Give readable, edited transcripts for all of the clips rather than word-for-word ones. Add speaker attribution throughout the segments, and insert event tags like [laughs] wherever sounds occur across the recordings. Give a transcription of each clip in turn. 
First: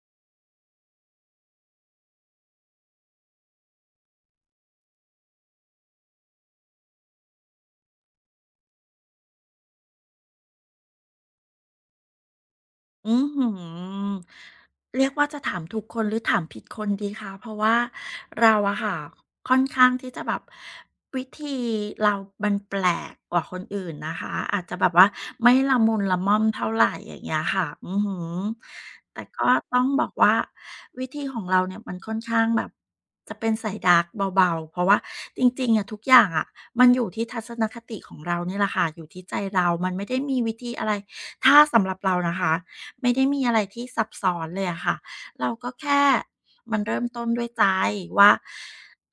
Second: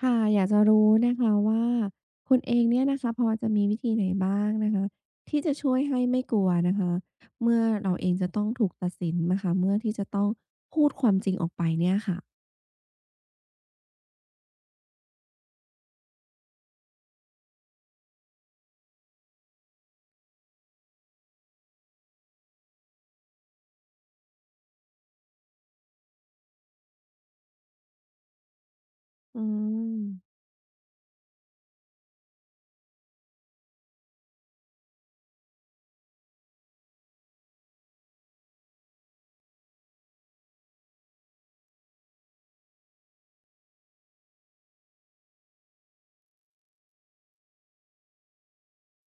Speaker 1: ค่ะอยากจะรู้นะคะว่าคุณเองเนี่ยนะคะพอจะมีวิธีไหนบ้างนะคะที่จะช่วยให้ไม่กลัวนะคะเมื่อเราเองจะต้องถูกตัดสินนะคะเมื่อที่จะต้องพูดความจริงออกไปเนี่ยค่ะ
Speaker 2: อือหือเรียกว่าจะถามถูกคนหรือถามผิดคนดีคะเพราะว่าเราอะค่ะค่อนข้างที่จะแบบวิธีเรามันแปลกกว่าคนอื่นนะคะอาจจะแบบว่าไม่ละมุนละม่อมเท่าไหร่อย่างเงี้ยค่ะอือฮึแต่
Speaker 1: อื
Speaker 2: ก็ต้องบ
Speaker 1: ม
Speaker 2: อกว่าวิธีของเราเนี่ยมันค่อนข้างแบบจะเป็นสายดาร์กเบาๆเพราะว่าจริงๆอะทุกอย่างอะมันอยู่ที่ทัศนคติของเรานี่แหละค่ะอยู่ที่ใจเรามันไม่ได้มีวิธีอะไรถ้าสำหรับเรานะคะ ไม่ได้มีอะไรที่ซับซ้อนเลยอะค่ะ เราก็แค่มันเริ่มต้นด้วยใจว่า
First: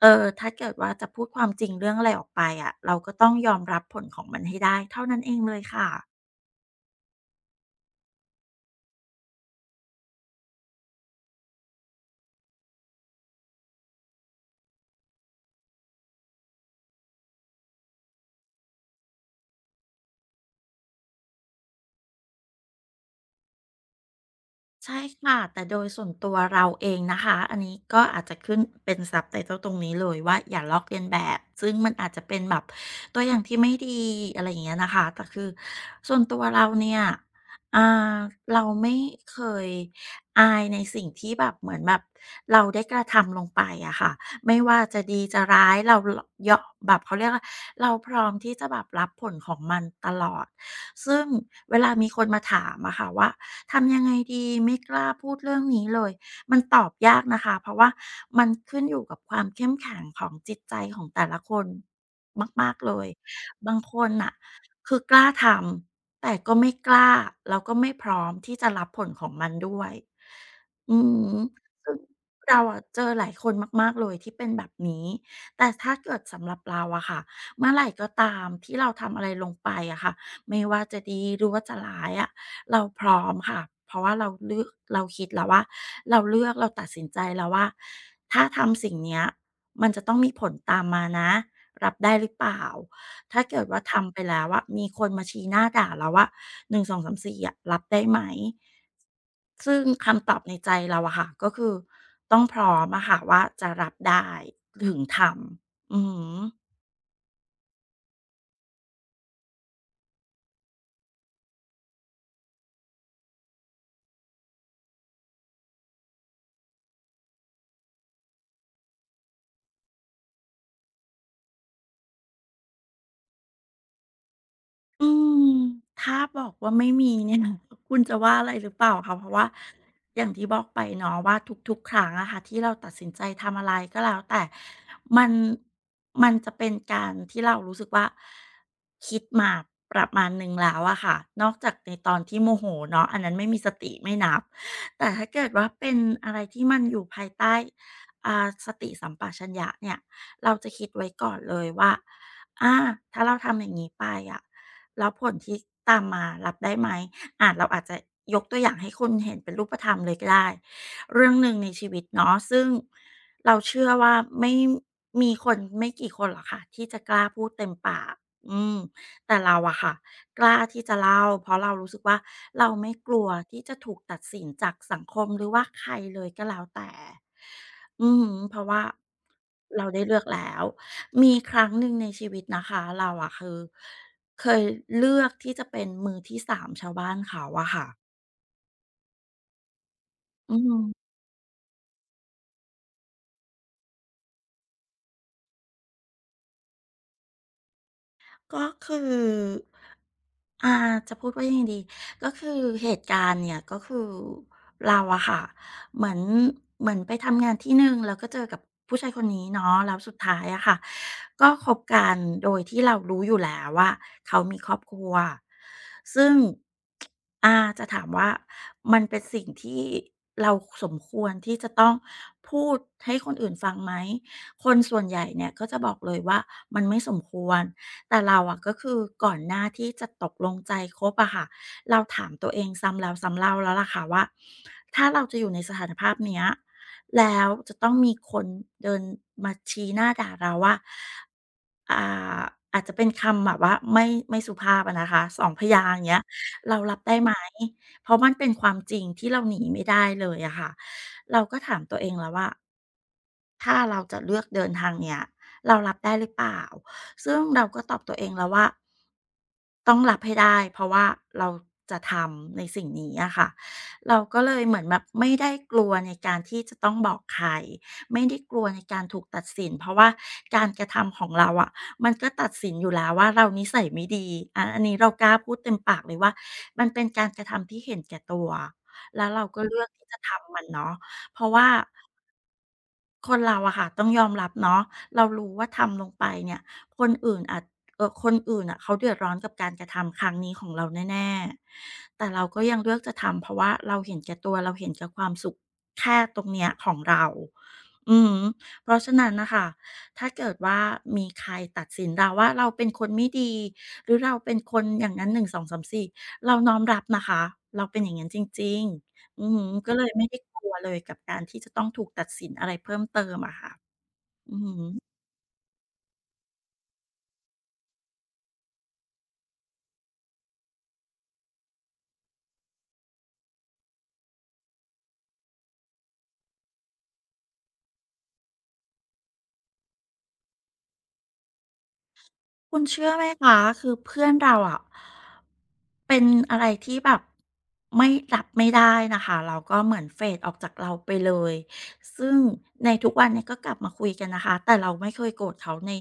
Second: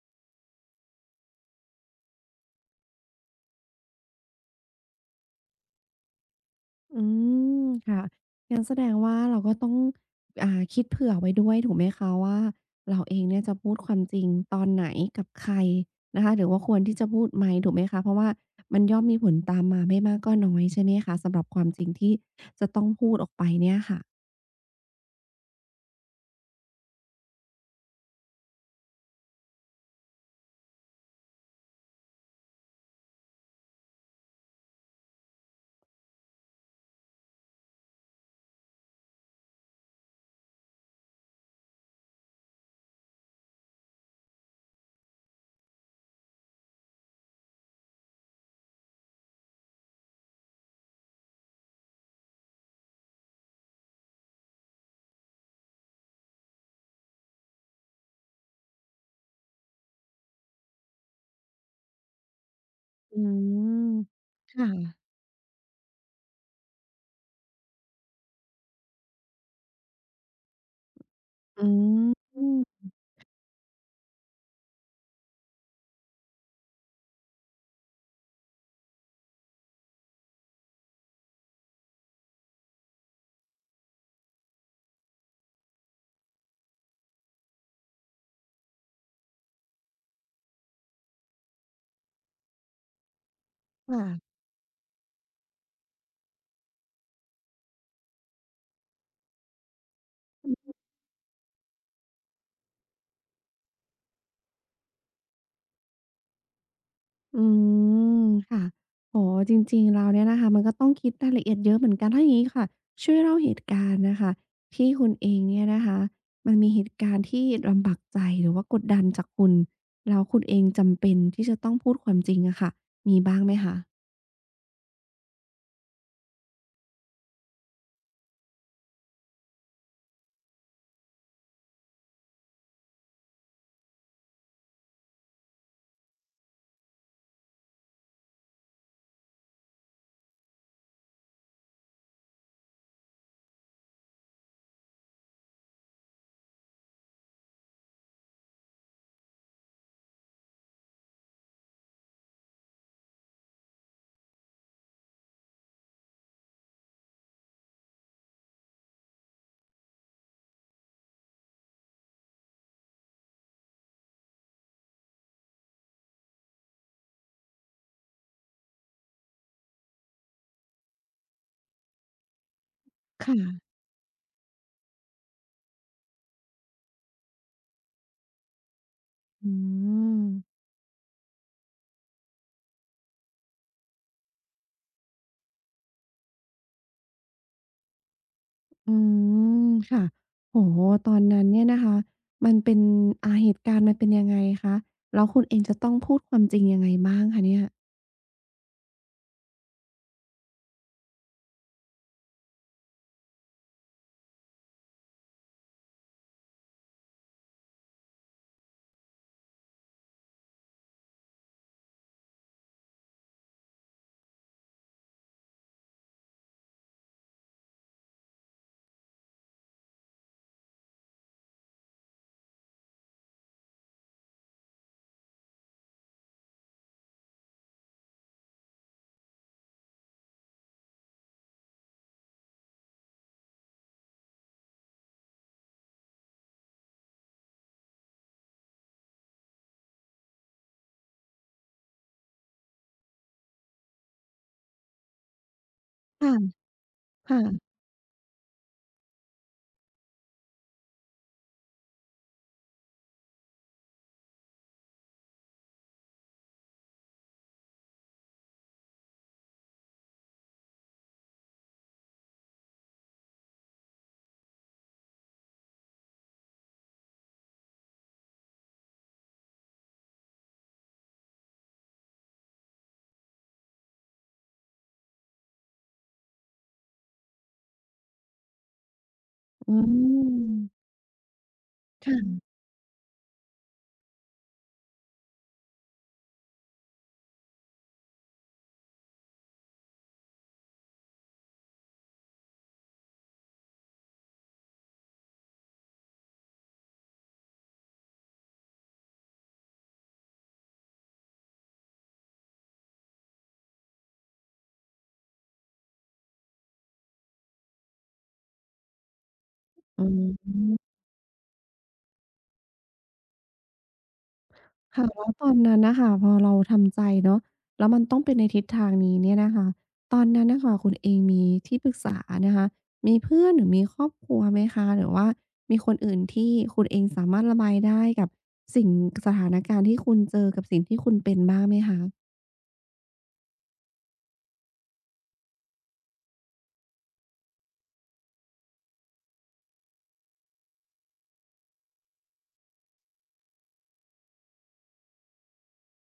Speaker 2: เออถ้าเกิดว่าจะพูดความจริงเรื่องอะไรออกไปอะเราก็ต้องยอมรับผลของมันให้ได้เท่านั้นเองเลยค่ะ
Speaker 1: อืมค่ะงั้นแสดงว่าเราก็ต้องคิดเผื่อไว้ด้วยถูกไหมคะว่าเราเองเนี่ยจะพูดความจริงตอนไหนกับใครนะคะหรือว่าควรที่จะพูดไหมถูกไหมคะเพราะว่ามันย่อมมีผลตามมาไม่มากก็น้อยใช่ไหมคะสำหรับความจริงที่จะต้องพูดออกไปเนี่ยค่ะ
Speaker 2: ใช่ค่ะแต่โดยส่วนตัวเราเองนะคะอันนี้ก็อาจจะขึ้นเป็น s u b t i t l ลตรงนี้เลยว่าอย่าลอกเลียนแบบซึ่งมันอาจจะเป็นแบบตัวอย่างที่ไม่ดีอะไรอย่างเงี้ยนะคะแต่คือส่วนตัวเราเนี่ยอ่าเราไม่เคยอายในสิ่งที่แบบเหมือนแบบเราได้กระทำลงไปอะค่ะไม่ว่าจะดีจะร้ายเราลยาะแบบเขาเรียกว่าเราพร้อมที่จะแบบรับผลของมันตลอด ซึ่งเวลามีคนมาถามอะค่ะว่าทำยังไงดีไม่กล้าพูดเรื่องนี้เลยมันตอบยากนะคะเพราะว่ามันขึ้นอยู่กับความเข้มแข็งของจิตใจของแต่ละคนมากๆเลย
Speaker 1: อื
Speaker 2: บาง
Speaker 1: ม
Speaker 2: คนน่ะ
Speaker 1: ค่ะ
Speaker 2: คือกล้าทำแต่ก็ไม่กล้าแล้วก็ไม่พร้อมที่จะรับผลของมันด้วยอือฮึ
Speaker 1: อื
Speaker 2: ซึ่งเรา
Speaker 1: ม
Speaker 2: อะเจอหลายคนมากๆเลยที่เป็นแบบนี้แต่ถ้าเกิดสำหรับเราอะค่ะเมื่อไรก็ตามที่เราทำอะไรลงไปอะค่ะ ไม่ว่าจะดีหรือว่าจะร้ายอะเราพร้อมค่ะเพราะว่าเราเลือกเราคิดแล้วว่าเราเลือกเราตัดสินใจแล้วว่าถ้าทำสิ่งเนี้ยมันจะต้องมีผลตามมานะรับได้หรือเปล่าถ้าเกิดว่า
Speaker 1: ค
Speaker 2: ทำไป
Speaker 1: ่ะ
Speaker 2: แล้วอะมีคนมาชี้หน้าด่าเราว่า1 2 3 4อะรับได้ไหมซึ่งคำตอบในใจเราอะค่ะก็คือต้องพร้อมอะค่ะว่าจะรับได้ถึงทำอือหือ
Speaker 1: อืมค่ะอ๋อจริงๆแล้วเนี่ยนะคะมันก็ต้องคิดรายละเอียดเยอะเหมือนกันถ้าอย่างงี้ค่ะช่วยเล่าเหตุการณ์น่ะค่ะที่คุณเองเนี่ยนะคะมันมีเหตุการณ์ที่ลำบากใจหรือว่ากดดันจากคุณแล้วคุณเองจำเป็นที่จะต้องพูดความจริงอะค่ะมีบ้างไหมคะ
Speaker 2: อืมถ้าบอกว่าไม่มีเนี่ย [laughs] คุณจะว่าอะไรหรือเปล่าคะเพราะว่าอย่างที่บอกไปเนาะว่าทุกๆครั้งอะค่ะที่เราตัดสินใจทำอะไรก็แล้วแต่มันมันจะเป็นการที่เรารู้สึกว่าคิดมาประมาณหนึ่งแล้วอะค่ะนอกจากในตอนที่โมโหเนาะอันนั้นไม่มีสติไม่นับแต่ถ้าเกิดว่าเป็นอะไรที่มันอยู่ภายใต้สติสัมปชัญญะเนี่ยเราจะคิดไว้ก่อนเลยว่าอาถ้าเราทำอย่างนี้ไปอะ แล้วผลที่ตามมารับได้ไหมเราอาจจะยกตัวอย่างให้คุณเห็นเป็นรูปธรรมเลยก็ได้ เรื่องหนึ่งในชีวิตเนาะซึ่งเราเชื่อว่าไม่มีคนไม่กี่คนหรอกค่ะที่จะกล้าพูดเต็มปากอืมแต่เราอะค่ะกล้าที่จะเล่าเพราะเรารู้สึกว่าเราไม่กลัว
Speaker 1: ค่ะ
Speaker 2: ที่จะถูกตัดสินจากสังคมหรือว่าใครเลยก็แล้วแต่อือฮึเพราะว่า
Speaker 1: อื
Speaker 2: เราได้เลือกแล้
Speaker 1: ม
Speaker 2: ว มีครั้งหนึ่งในชีวิตนะคะเราอะคือ เคยเลือกที่จะเป็นมือที่สามชาวบ้านเขาอะค่ะ
Speaker 1: อืมค่ะ
Speaker 2: อื
Speaker 1: โอ้โฮ
Speaker 2: ม
Speaker 1: ตอนนั้นเนี่ยนะคะมันเป็นเหตุการณ์มันเป็นยังไงคะแล้วคุณเองจะต้องพูดความจริงยังไงบ้างคะเนี่ย
Speaker 2: ก็คืออาจะพูดว่ายังไงดีก็คือเหตุการณ์เนี่ยก็คือเราอะค่ะเหมือนเหมือนไปทำงานที่หนึ่งแล้วก็เจอกับผู้ชายคนนี้เนาะแล้วสุดท้ายอะค่ะก็คบกันโดยที่เรารู้อยู่แล้วว่าเขามีครอบครัวซึ่งจะถามว่ามันเป็นสิ่งที่เราสมควรที่จะต้องพูดให้คนอื่นฟังไหมคนส่วนใหญ่เนี่ยก็จะบอกเลยว่ามันไม่สมควร แต่เราอะก็คือก่อนหน้าที่จะตกลงใจคบอะค่ะเราถามตัวเองซ้ำแล้วซ้ำเล่าแล้วล่ะค่ะว่าถ้าเราจะอยู่ในสถานภาพเนี้ยแล้วจะต้องมีคนเดินมาชี้หน้าด่าเราว่าอ่าอาจจะเป็นคำแบบว่าไม่สุภาพอะนะคะ2 พยางค์อย่างเงี้ย
Speaker 1: ค่ะ
Speaker 2: เรารับได้ไหม
Speaker 1: ค่ะ
Speaker 2: เพราะมันเป็นความจริงที่เราหนีไม่ได้เลยอะค่ะเราก็ถามตัวเองแล้วว่า ถ้าเราจะเลือกเดินทางเนี้ยเรารับได้หรือเปล่าซึ่งเราก็ตอบตัวเองแล้วว่าต้องรับให้ได้เพราะว่าเราจะทำในสิ่งนี้อะค่ะเราก็เลยเหมือนแบบไม่ได้กลัวในการที่จะต้องบอกใครไม่ได้กลัวในการถูกตัดสินเพราะว่าการกระทำของเราอะมันก็ตัดสินอยู่แล้วว่าเรานิสัยไม่ดีอาอันนี้เรากล้าพูดเต็มปากเลยว่ามันเป็นการกระทำที่เห็นแก่ตัวแล้วเราก็
Speaker 1: อื
Speaker 2: เลือกที่จะทำมัน
Speaker 1: ม
Speaker 2: เนาะเพราะว่า
Speaker 1: ค่ะ
Speaker 2: คนเราอะค่ะต้องยอมรับเนาะเรารู้ว่าทำลงไปเนี่ยคนอื่นอาจคนอื่นอ่ะเขาเดือดร้อนกับการกระทำครั้งนี้ของเราแน่ๆแต่เราก็ยังเลือกจะทำเพราะว่าเราเห็นแก่ตัวเราเห็นแก่ความสุขแค่ตรงเนี้ยของเราอืมเพราะฉะนั้นนะคะถ้าเกิดว่ามีใครตัดสินเราว่าเราเป็นคนไม่ดีหรือเราเป็นคนอย่างงั้น1 2 3 4เราน้อมรับนะคะเราเป็นอย่างนั้นจริงๆ อือฮึก็เล
Speaker 1: อ๋
Speaker 2: ยไม่ได้กลัว
Speaker 1: อ
Speaker 2: เลยกับการที่จะต้องถูกตัดสินอะไรเพิ่มเติมอะค่ะอือฮึ
Speaker 1: ค่ะแล้วตอนนั้นน่ะค่ะ พอเราทำใจเนาะแล้วมันต้องเป็นในทิศทางนี้เนี่ยนะคะตอนนั้นน่ะค่ะคุณเองมีที่ปรึกษานะคะมีเพื่อนหรือมีครอบครัวไหมคะหรือว่ามีคนอื่นที่คุณเองสามารถระบายได้กับสิ่งสถานการณ์ที่คุณเจอกับสิ่งที่คุณเป็นบ้างไหมคะ
Speaker 2: คุณเชื่อไหมคะคือเพื่อนเราอ่ะเป็นอะไรที่แบบไม่รับไม่ได้นะคะเราก็เหมือนเฟดออกจากเราไปเลยซึ่งในทุกวันเนี่ยก็กลับมาคุยกันนะคะแต่เราไม่เคยโกรธเขาใน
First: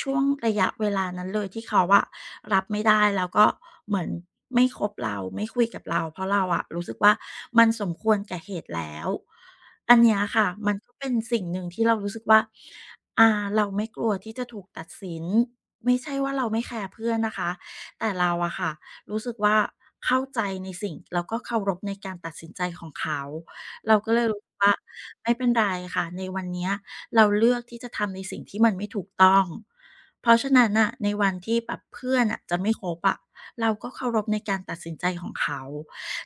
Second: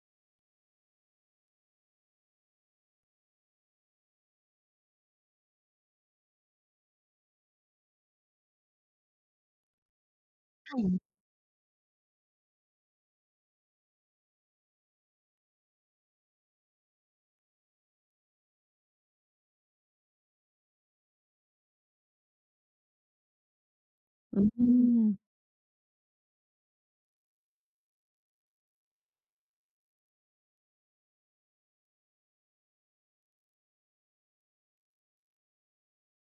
Speaker 2: ช่วงระยะเวลานั้นเลยที่เขาอะรับไม่ได้แล้วก็เหมือนไม่คบเราไม่คุยกับเราเพราะเราอะรู้สึกว่ามันสมควรแก่เหตุแล้วอันเนี้ยค่ะมันก็เป็นสิ่งหนึ่งที่เรารู้สึกว่าอ่าเราไม่กลัวที่จะถูกตัดสิน ไม่ใช่ว่าเราไม่แคร์เพื่อนนะคะแต่เราอะค่ะรู้สึกว่าเข้าใจในสิ่งแล้วก็เคารพในการตัดสินใจของเขาเราก็เลย
Speaker 1: อื
Speaker 2: รู้สึกว่า
Speaker 1: ม
Speaker 2: ไม่เป็นไรค่ะในวันเนี้ยเราเลือกที่จะทำในสิ่งที่มันไม่ถูกต้องเพราะฉะนั้นน่ะในวันที่แบบเพื่อนอะจะไม่คบอะเราก็เคารพในการตัดสินใจของเขา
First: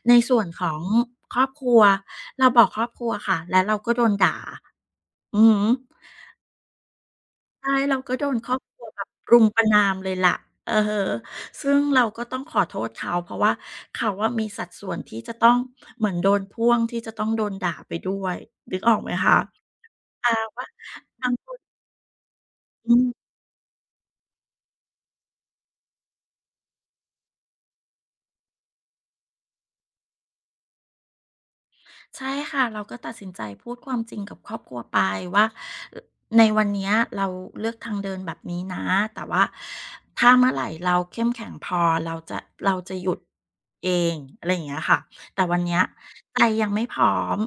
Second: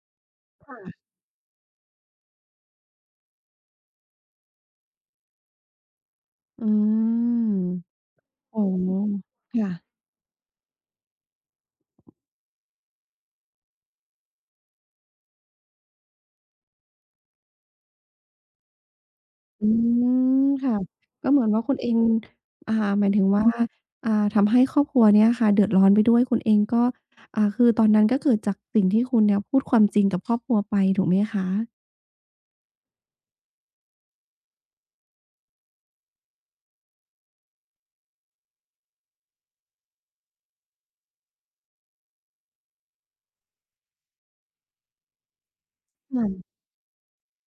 Speaker 2: ในส่วนของครอบครัวเราบอกครอบครัวค่ะและเราก็โดนด่าอือฮึ
Speaker 1: อืม
Speaker 2: ใช่เราก็โดนครอ
Speaker 1: โอ๋
Speaker 2: บครัวแบบรุมประณาม
Speaker 1: ค่ะ
Speaker 2: เลยล่ะอือฮึซึ่งเราก็ต้องขอโทษเขาเพราะว่าเขาอะมีสัดส่วนที่จะต้องเหมือนโดนพ่วงที่จะต้องโดนด่าไปด้วยนึกออกไหมคะ
Speaker 1: อื
Speaker 2: อา
Speaker 1: ม
Speaker 2: ว่า
Speaker 1: ค่ะ
Speaker 2: บา
Speaker 1: ก็
Speaker 2: ง
Speaker 1: เหมื
Speaker 2: ค
Speaker 1: อน
Speaker 2: น
Speaker 1: ว่าคุณเองอ่า
Speaker 2: อื
Speaker 1: หมายถึง
Speaker 2: ม
Speaker 1: ว่าทำให้ครอบครัวเนี้ยค่ะเดือดร้อนไปด้วยคุณเองก็คือตอนนั้นก็เกิดจากสิ่งที่คุณเนี่ยพูดความจริงกับครอบครัวไปถูกไหมคะ
Speaker 2: ใช่ค่ะเราก็ตัดสินใจพูดความจริงกับครอบครัวไปว่าในวันเนี้ยเราเลือกทางเดินแบบนี้นะแต่ว่าถ้าเมื่อไหร่เราเข้มแข็งพอเราจะเราจะหยุดเองอะไรอย่างเงี้ยค่ะแต่วันเนี้ยใจ
Speaker 1: ค่ะ
Speaker 2: ยังไม่พร้อม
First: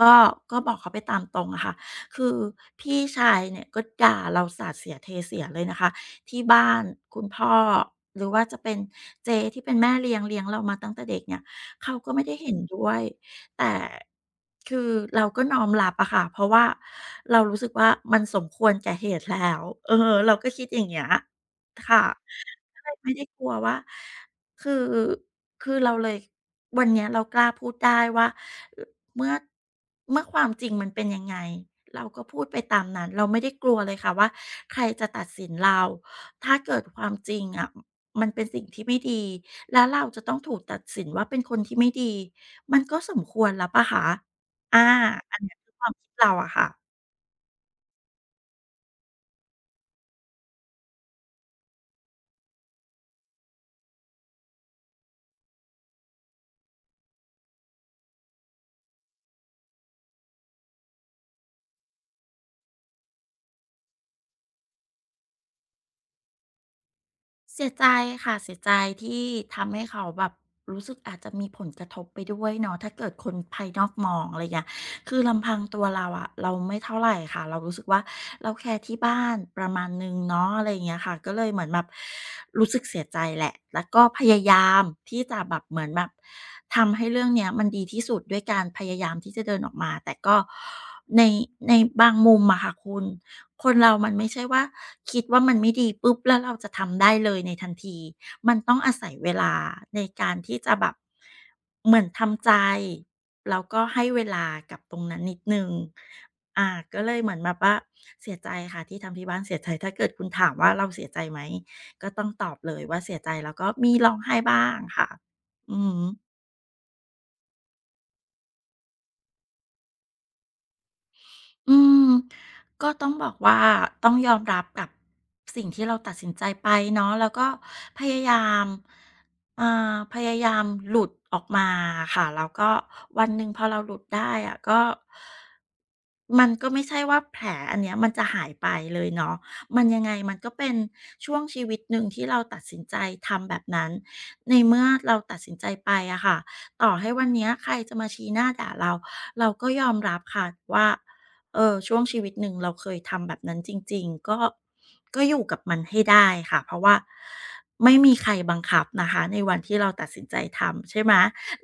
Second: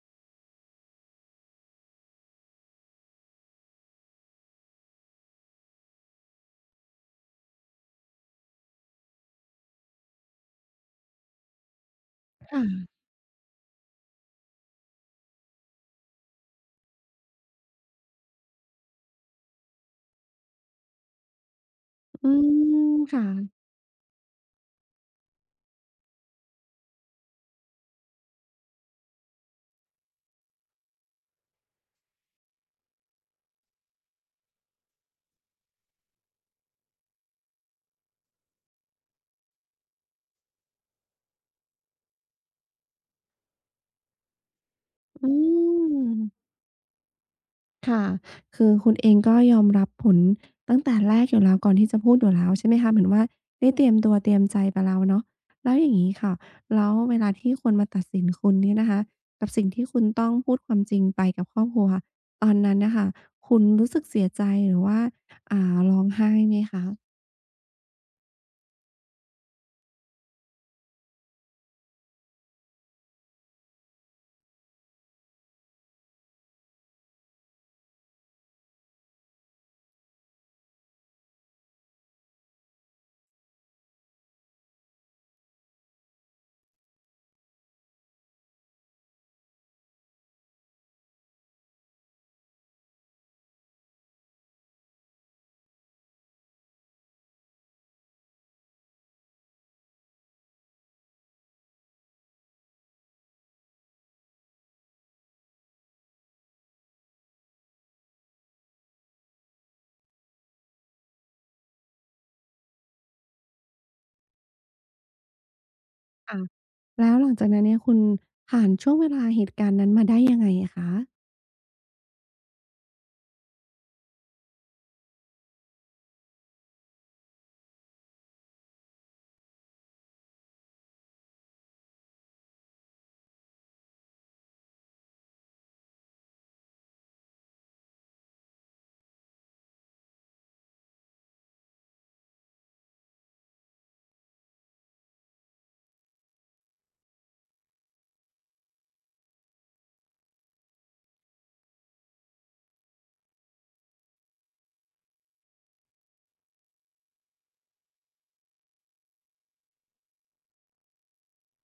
Speaker 2: ก็ก็บอกเขาไปตามตรงอะค่ะคือพี่ชายเนี่ยก็ด่าเราสาดเสียเทเสียเลยนะคะที่บ้านคุณพ่อหรือว่าจะเป็นเจที่เป็นแม่เลี้ยงเรามาตั้งแต่เด็กเนี่ยเขาก็ไม่ได้เห็น
Speaker 1: ค่ะ
Speaker 2: ด้วย แต่คือเราก็น้อมรับอะค่ะเพราะว่าเรารู้สึกว่ามันสมควรแก่เหตุแล้วเออเราก็คิดอย่างเงี้ยค่ะ
Speaker 1: อื
Speaker 2: ก็เล
Speaker 1: ม
Speaker 2: ยไม่ได้
Speaker 1: ค่ะ
Speaker 2: กลัวว่าคือคือเราเลยวันเนี้ยเรากล้าพูดได้ว่าอเมื่อเมื่อความจริงมันเป็นยังไงเราก็พูดไปตามนั้นเราไม่ได้กลัวเลยค่ะว่าใครจะตัดสินเราถ้าเกิดความจริงอะมันเป็นสิ่งที่ไม่ดี แล้วเราจะต้องถูกตัดสินว่าเป็นคนที่ไม่ดี มันก็สมควรแล้วเปล่าคะอา
Speaker 1: อื
Speaker 2: อันเนี้ยคือความคิดเรา
Speaker 1: ม
Speaker 2: อะค่ะ
Speaker 1: ค่ะคือคุณเองก็ยอมรับผลตั้งแต่แรกอยู่แล้วก่อนที่จะพูดอยู่แล้วใช่ไหมคะ เหมือนว่าได้เตรียมตัวเตรียมใจไปแล้วเนาะแล้วอย่างงี้ค่ะ แล้วเวลาที่คนมาตัดสินคุณเนี่ยนะคะ กับสิ่งที่คุณต้องพูดความจริงไปกับครอบครัวตอนนั้นน่ะค่ะคุณรู้สึกเสียใจหรือว่าร้องไห้ไหมคะ
Speaker 2: เสียใจค่ะเสียใจที่ทำให้เขาแบบรู้สึกอาจจะมีผลกระทบไปด้วยเนาะถ้าเกิดคนภายนอกมองอะไรเงี้ยคือลำพังตัวเราอะเราไม่เท่าไรค่ะเรารู้สึกว่าเราแคร์ที่บ้านประมาณหนึ่งเนาะอะไรอย่างเงี้ยค่ะก็เลยเหมือนแบบรู้สึกเสียใจแหละแล้วก็พยายามที่จะแบบเหมือนแบบทำให้เรื่องเนี้ยมันดีที่สุดด้วยการพยายามที่จะเดินออกมาแต่ก็ในในบางมุมอะค่ะคุณ คนเรามันไม่ใช่ว่าคิดว่ามันไม่ดีปุ๊บแล้วเราจะทำได้เลยในทันทีมันต้องอาศัยเวลาในการที่จะแบบเหมือนทำใจแล้วก็ให้เวลากับตรงนั้นนิดหนึ่งอ่าก็เลยเหมือนแบบว่าเสียใจค่ะที่ทำที่บ้านเสียใจถ้าเกิดคุณถามว่าเราเสียใจไหมก็ต้องตอบเลยว่าเสียใจแล้วก็มีร้องไห้บ้างค่ะอือฮึ
Speaker 1: ค่ะแล้วหลังจากนั้นเนี่ยคุณผ่านช่วงเวลาเหตุการณ์นั้นมาได้ยังไงอะคะ
Speaker 2: อืมก็ต้องบอกว่าต้องยอมรับกับสิ่งที่เราตัดสินใจไปเนาะแล้วก็พยายามอ่พยายามหลุดออกมาค่ะแล้วก็วันหนึ่งพอเราหลุดได้อะก็มันก็ไม่ใช่ว่าแผลอันเนี้ยมันจะหายไปเลยเนาะมันยังไงมันก็เป็นช่วงชีวิตหนึ่งที่เราตัดสินใจทำแบบนั้นในเมื่อเราตัดสินใจไปอะค่ะต่อให้วันเนี้ยใครจะมาชี้หน้าด่าเราเราก็ยอมรับค่ะว่า เออช่วงชีวิตหนึ่งเราเคยทำแบบนั้นจริงๆก็อยู่กับมันให้ได้ค่ะเพราะว่าไม่มีใครบังคับนะคะในวันที่เราตัดสินใจทำใช่ไหม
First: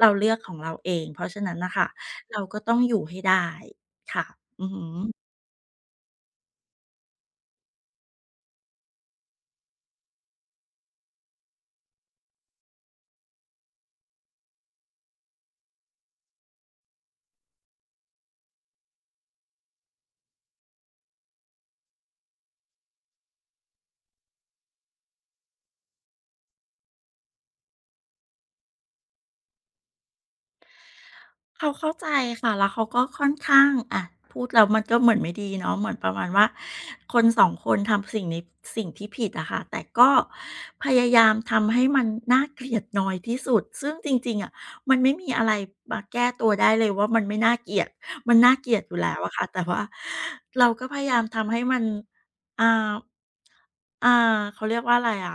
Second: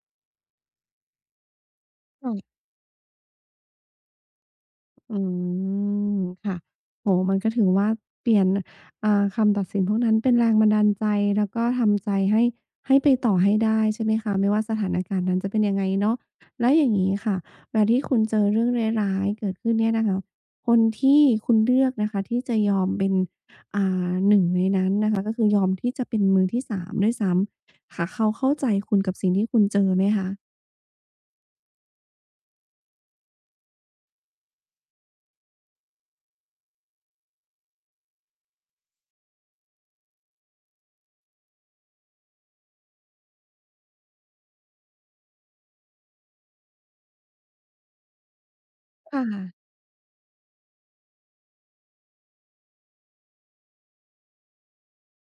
Speaker 2: เราเลือกของเราเองเพราะฉะนั้นน่ะค่ะเราก็
Speaker 1: ค่ะ
Speaker 2: ต้องอยู่ให้ได้ค่ะอือฮึ
Speaker 1: อืมค่ะโอ้โฮมันก็ถือว่าเปลี่ยนคำตัดสินพวกนั้นเป็นแรงบันดาลใจแล้วก็ทำใจให้ให้ไปต่อให้ได้ใช่ไหมคะไม่ว่าสถานการณ์นั้นจะเป็นยังไงเนาะแล้วอย่างงี้ค่ะเวลาที่คุณเจอเรื่องร้ายๆเกิดขึ้นเนี่ยนะคะคนที่คุณเลือกนะคะที่จะยอมเป็นอ่หนึ่งในนั้นนะคะก็คือยอมที่จะเป็นมือที่3ด้วยซ้ำค่ะเขาเข้าใจคุณกับสิ่งที่คุณเจอไหมคะ
Speaker 2: เขาเข้าใจค่ะแล้วเขาก็ค่อนข้างอะพูดแล้วมันก็เหมือนไม่ดีเนาะเหมือนประมาณว่าคน2คนทำสิ่งนี้สิ่งที่ผิดอะค่ะแต่ก็พยายามทำให้มันน่าเกลียดน้อยที่สุดซึ่งจริงๆอะมันไม่มีอะไรมาแก้ตัวได้เลยว่ามันไม่น่าเกลียดมันน่าเกลียดอยู่แล้
Speaker 1: ค่
Speaker 2: วอะค่ะแต่
Speaker 1: ะ
Speaker 2: ว่าเราก็พยายามทำให้มันอ่าอ่าเขาเรียกว่าอะไรอะ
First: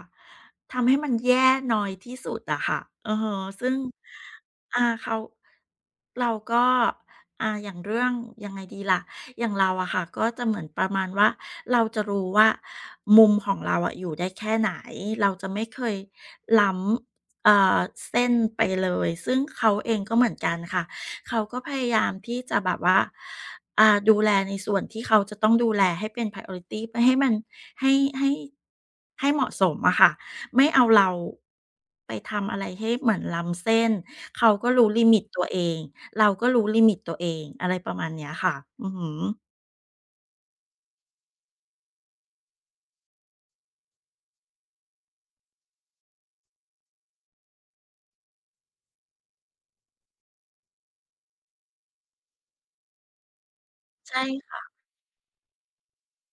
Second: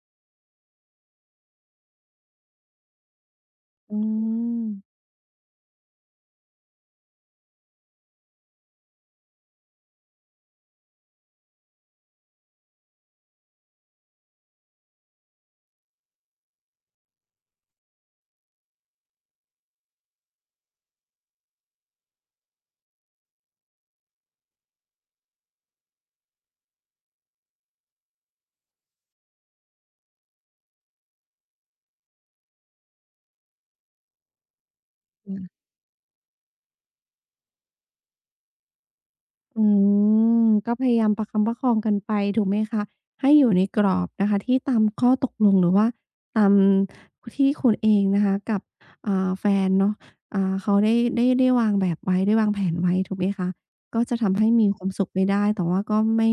Speaker 2: ทำให้มันแย่น้อยที่สุดอะค่ะอือฮึซึ่ง
Speaker 1: อืม
Speaker 2: อ่าเขาเราก็อ่าอย่างเรื่องยังไงดีล่ะอย่างเราอะค่ะก็จะเหมือนประมาณว่าเราจะรู้ว่ามุมของเราอะอยู่ได้แค่ไหนเราจะไม่เคยล้ำเส้นไปเลยซึ่งเขาเองก็เหมือนกันค่ะเขาก็พยายามที่จะแบบว่าอ่าดูแลในส่วนที่เขาจะต้องดูแลให้เป็น priority ไปให้มันให้ให้ให้เหมาะสมอะค่ะ ไม่เอาเราไปทำอะไรให้เหมือนล้ำเส้นเขาก็รู้ลิมิตตัวเองเราก็รู้ลิมิตตัวเองอะไรประมาณเนี้ยค่ะอือฮึ
Speaker 1: อืมก็พยายามประคับประคองกันไปถูกไหมคะให้อยู่ในกรอบนะคะที่ตามข้อตกลงหรือว่าตามที่คุณเองนะคะกับแฟนเนาะอ่าเขาได้วางแบบไว้ได้วางแผนไว้ถูกไหมคะก็
Speaker 2: ใ
Speaker 1: จะทำให้
Speaker 2: ช่
Speaker 1: มีความสุขไปได้แต่ว่าก็ไม่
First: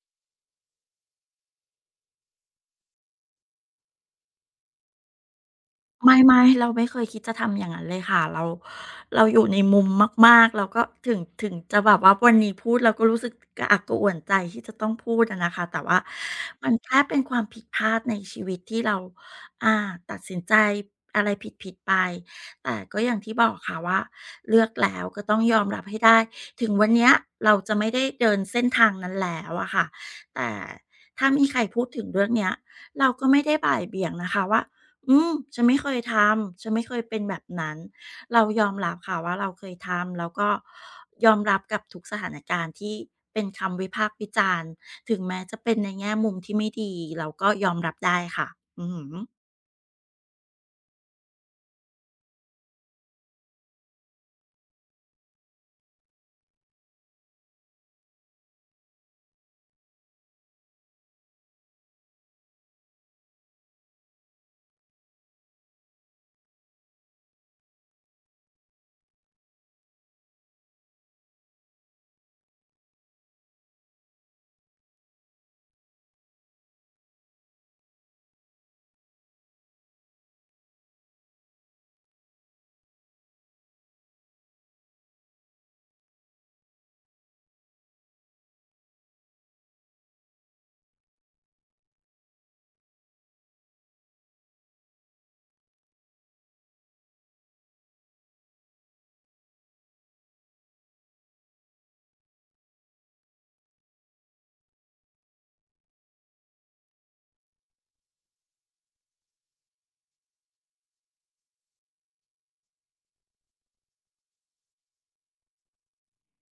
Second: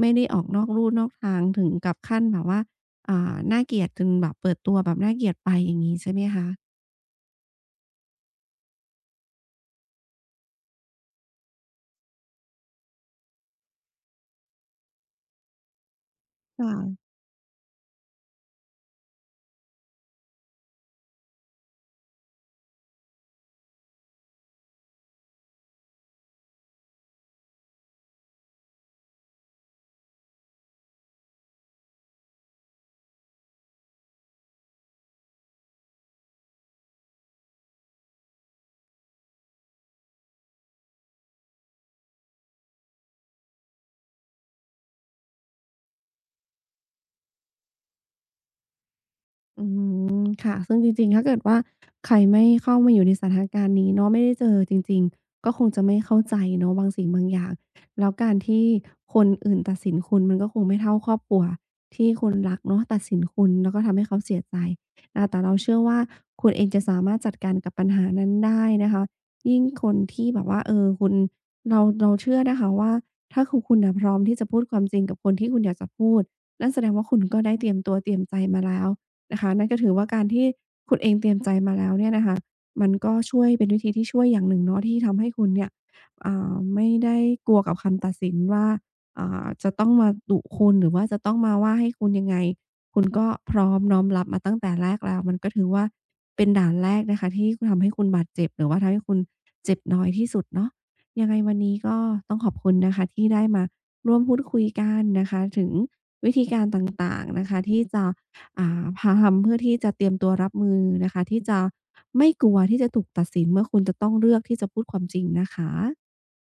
Speaker 1: ไม่ได้ออกนอกลู่นอกทางถึงกับขั้นแบบว่าน่าเกลียดจนแบบเปิดตัวแบบน่าเกลียดไปอย่างงี้
Speaker 2: ไ
Speaker 1: ใช่ไหม
Speaker 2: ม่
Speaker 1: คะ
Speaker 2: ๆเราไม่เคยคิดจะทำอย่างนั้นเลยค่ะเราอยู่ในมุมมากๆเล้วก็ถึงจะแบบว่าวันนี้พูดเราก็รู้สึกกระอักกระอ่วนใจที่จะต้องพูดอะนะคะแต่ว่ามันแค่
Speaker 1: ค่ะ
Speaker 2: เป็นความผิดพลาดในชีวิตที่เราอ่าตัดสินใจอะไรผิดๆไปแต่ก็อย่างที่บอกค่ะว่าเลือกแล้วก็ต้องยอมรับให้ได้ถึงวันเนี้ยเราจะไม่ได้เดินเส้นทางนั้นแล้วอะค่ะแต่ถ้ามีใครพูดถึงเรื่องเนี้ยเราก็ไม่ได้บ่ายเบี่ยงนะคะว่า อืมฉันไม่เคยทำ ฉันไม่เคยเป็นแบบนั้น เรายอมรับค่ะว่าเราเคยทำ แล้วก็ยอมรับกับทุกสถานการณ์ที่เป็นคำวิพากษ์วิจารณ์ถึงแม้จะเป็นในแง่มุมที่ไม่ดีเราก็ยอมรับได้ค่ะอือฮึ
Speaker 1: อืมค่ะซึ่งจริงๆ ถ้าเกิดว่าใครไม่เข้ามาอยู่ในสถานการณ์นี้เนาะไม่ได้เจอจริงๆก็คงจะไม่เข้าใจเนาะบางสิ่งบางอย่างแล้วการที่คนอื่นตัดสินคุณมันก็คงไม่เท่าครอบครัวที่คุณรักเนาะตัดสินคุณแล้วก็ทำให้เขาเสียใจอาแต่เราเชื่อว่าคุณเองจะสามารถจัดการกับปัญหานั้นได้นะคะยิ่งคนที่แบบว่าเออคุณเราเชื่อนะคะว่าถ้าคือคุณน่ะพร้อมที่จะพูดความจริงกับคนที่คุณอยากจะพูดนั่นแสดงว่าคุณก็ได้เตรียมตัวเตรียมใจมาแล้ว นะคะนั่นก็ถือว่าการที่คุณเองเตรียมใจมาแล้วเนี่ยนะคะมันก็ช่วยเป็นวิธีที่ช่วยอย่างหนึ่งเนาะที่ทำให้คุณเนี่ยไม่ได้กลัวกับคำตัดสินว่าจะต้องมาดุคุณหรือว่าจะต้องมาว่าให้คุณยังไงคุณก็พร้อมน้อมรับมาตั้งแต่แรกแล้วมันก็ถือว่าเป็นด่านแรกนะคะที่ทำให้คุณบาดเจ็บหรือว่าทำให้คุณเจ็บน้อยที่สุดเนาะยังไงวันนี้ก็ต้องขอบคุณนะคะที่ได้มาร่วมพูดคุยกันนะคะถึงวิธีการต่างๆนะคะที่จะ พาทำเพื่อที่จะเตรียมตัวรับมือนะคะที่จะไม่กลัวที่จะถูกตัดสินเมื่อคุณจะต้องเลือกที่จะพูดความจริงนะคะ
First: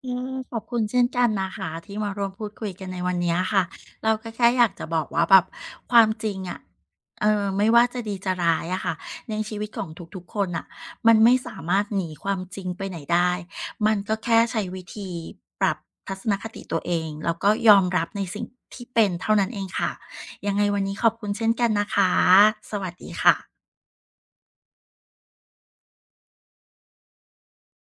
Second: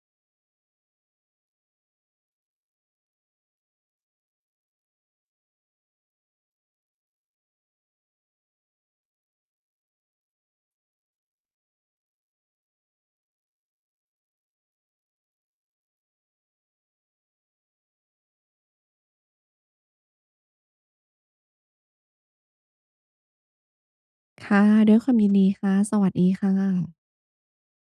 Speaker 2: เออขอบคุณเช่นกันนะคะที่มาร่วมพูดคุยกันในวันนี้ค่ะเราก็แค่อยากจะบอกว่าแบบความจริงอะเออไม่ว่าจะดีจะร้ายอะค่ะในชีวิตของทุกๆคนอ่ะมันไม่สามารถหนีความจริงไปไหนได้มันก็แค่ใช้วิธีปรับทัศนคติตัวเองแล้วก็ยอมรับในสิ่งที่เป็นเท่านั้นเองค่ะยังไงวันนี้ขอบคุณเช่นกันนะคะสวัสดีค่ะ
Speaker 1: ค่ะด้วยความยินดีค่ะสวัสดีค่ะ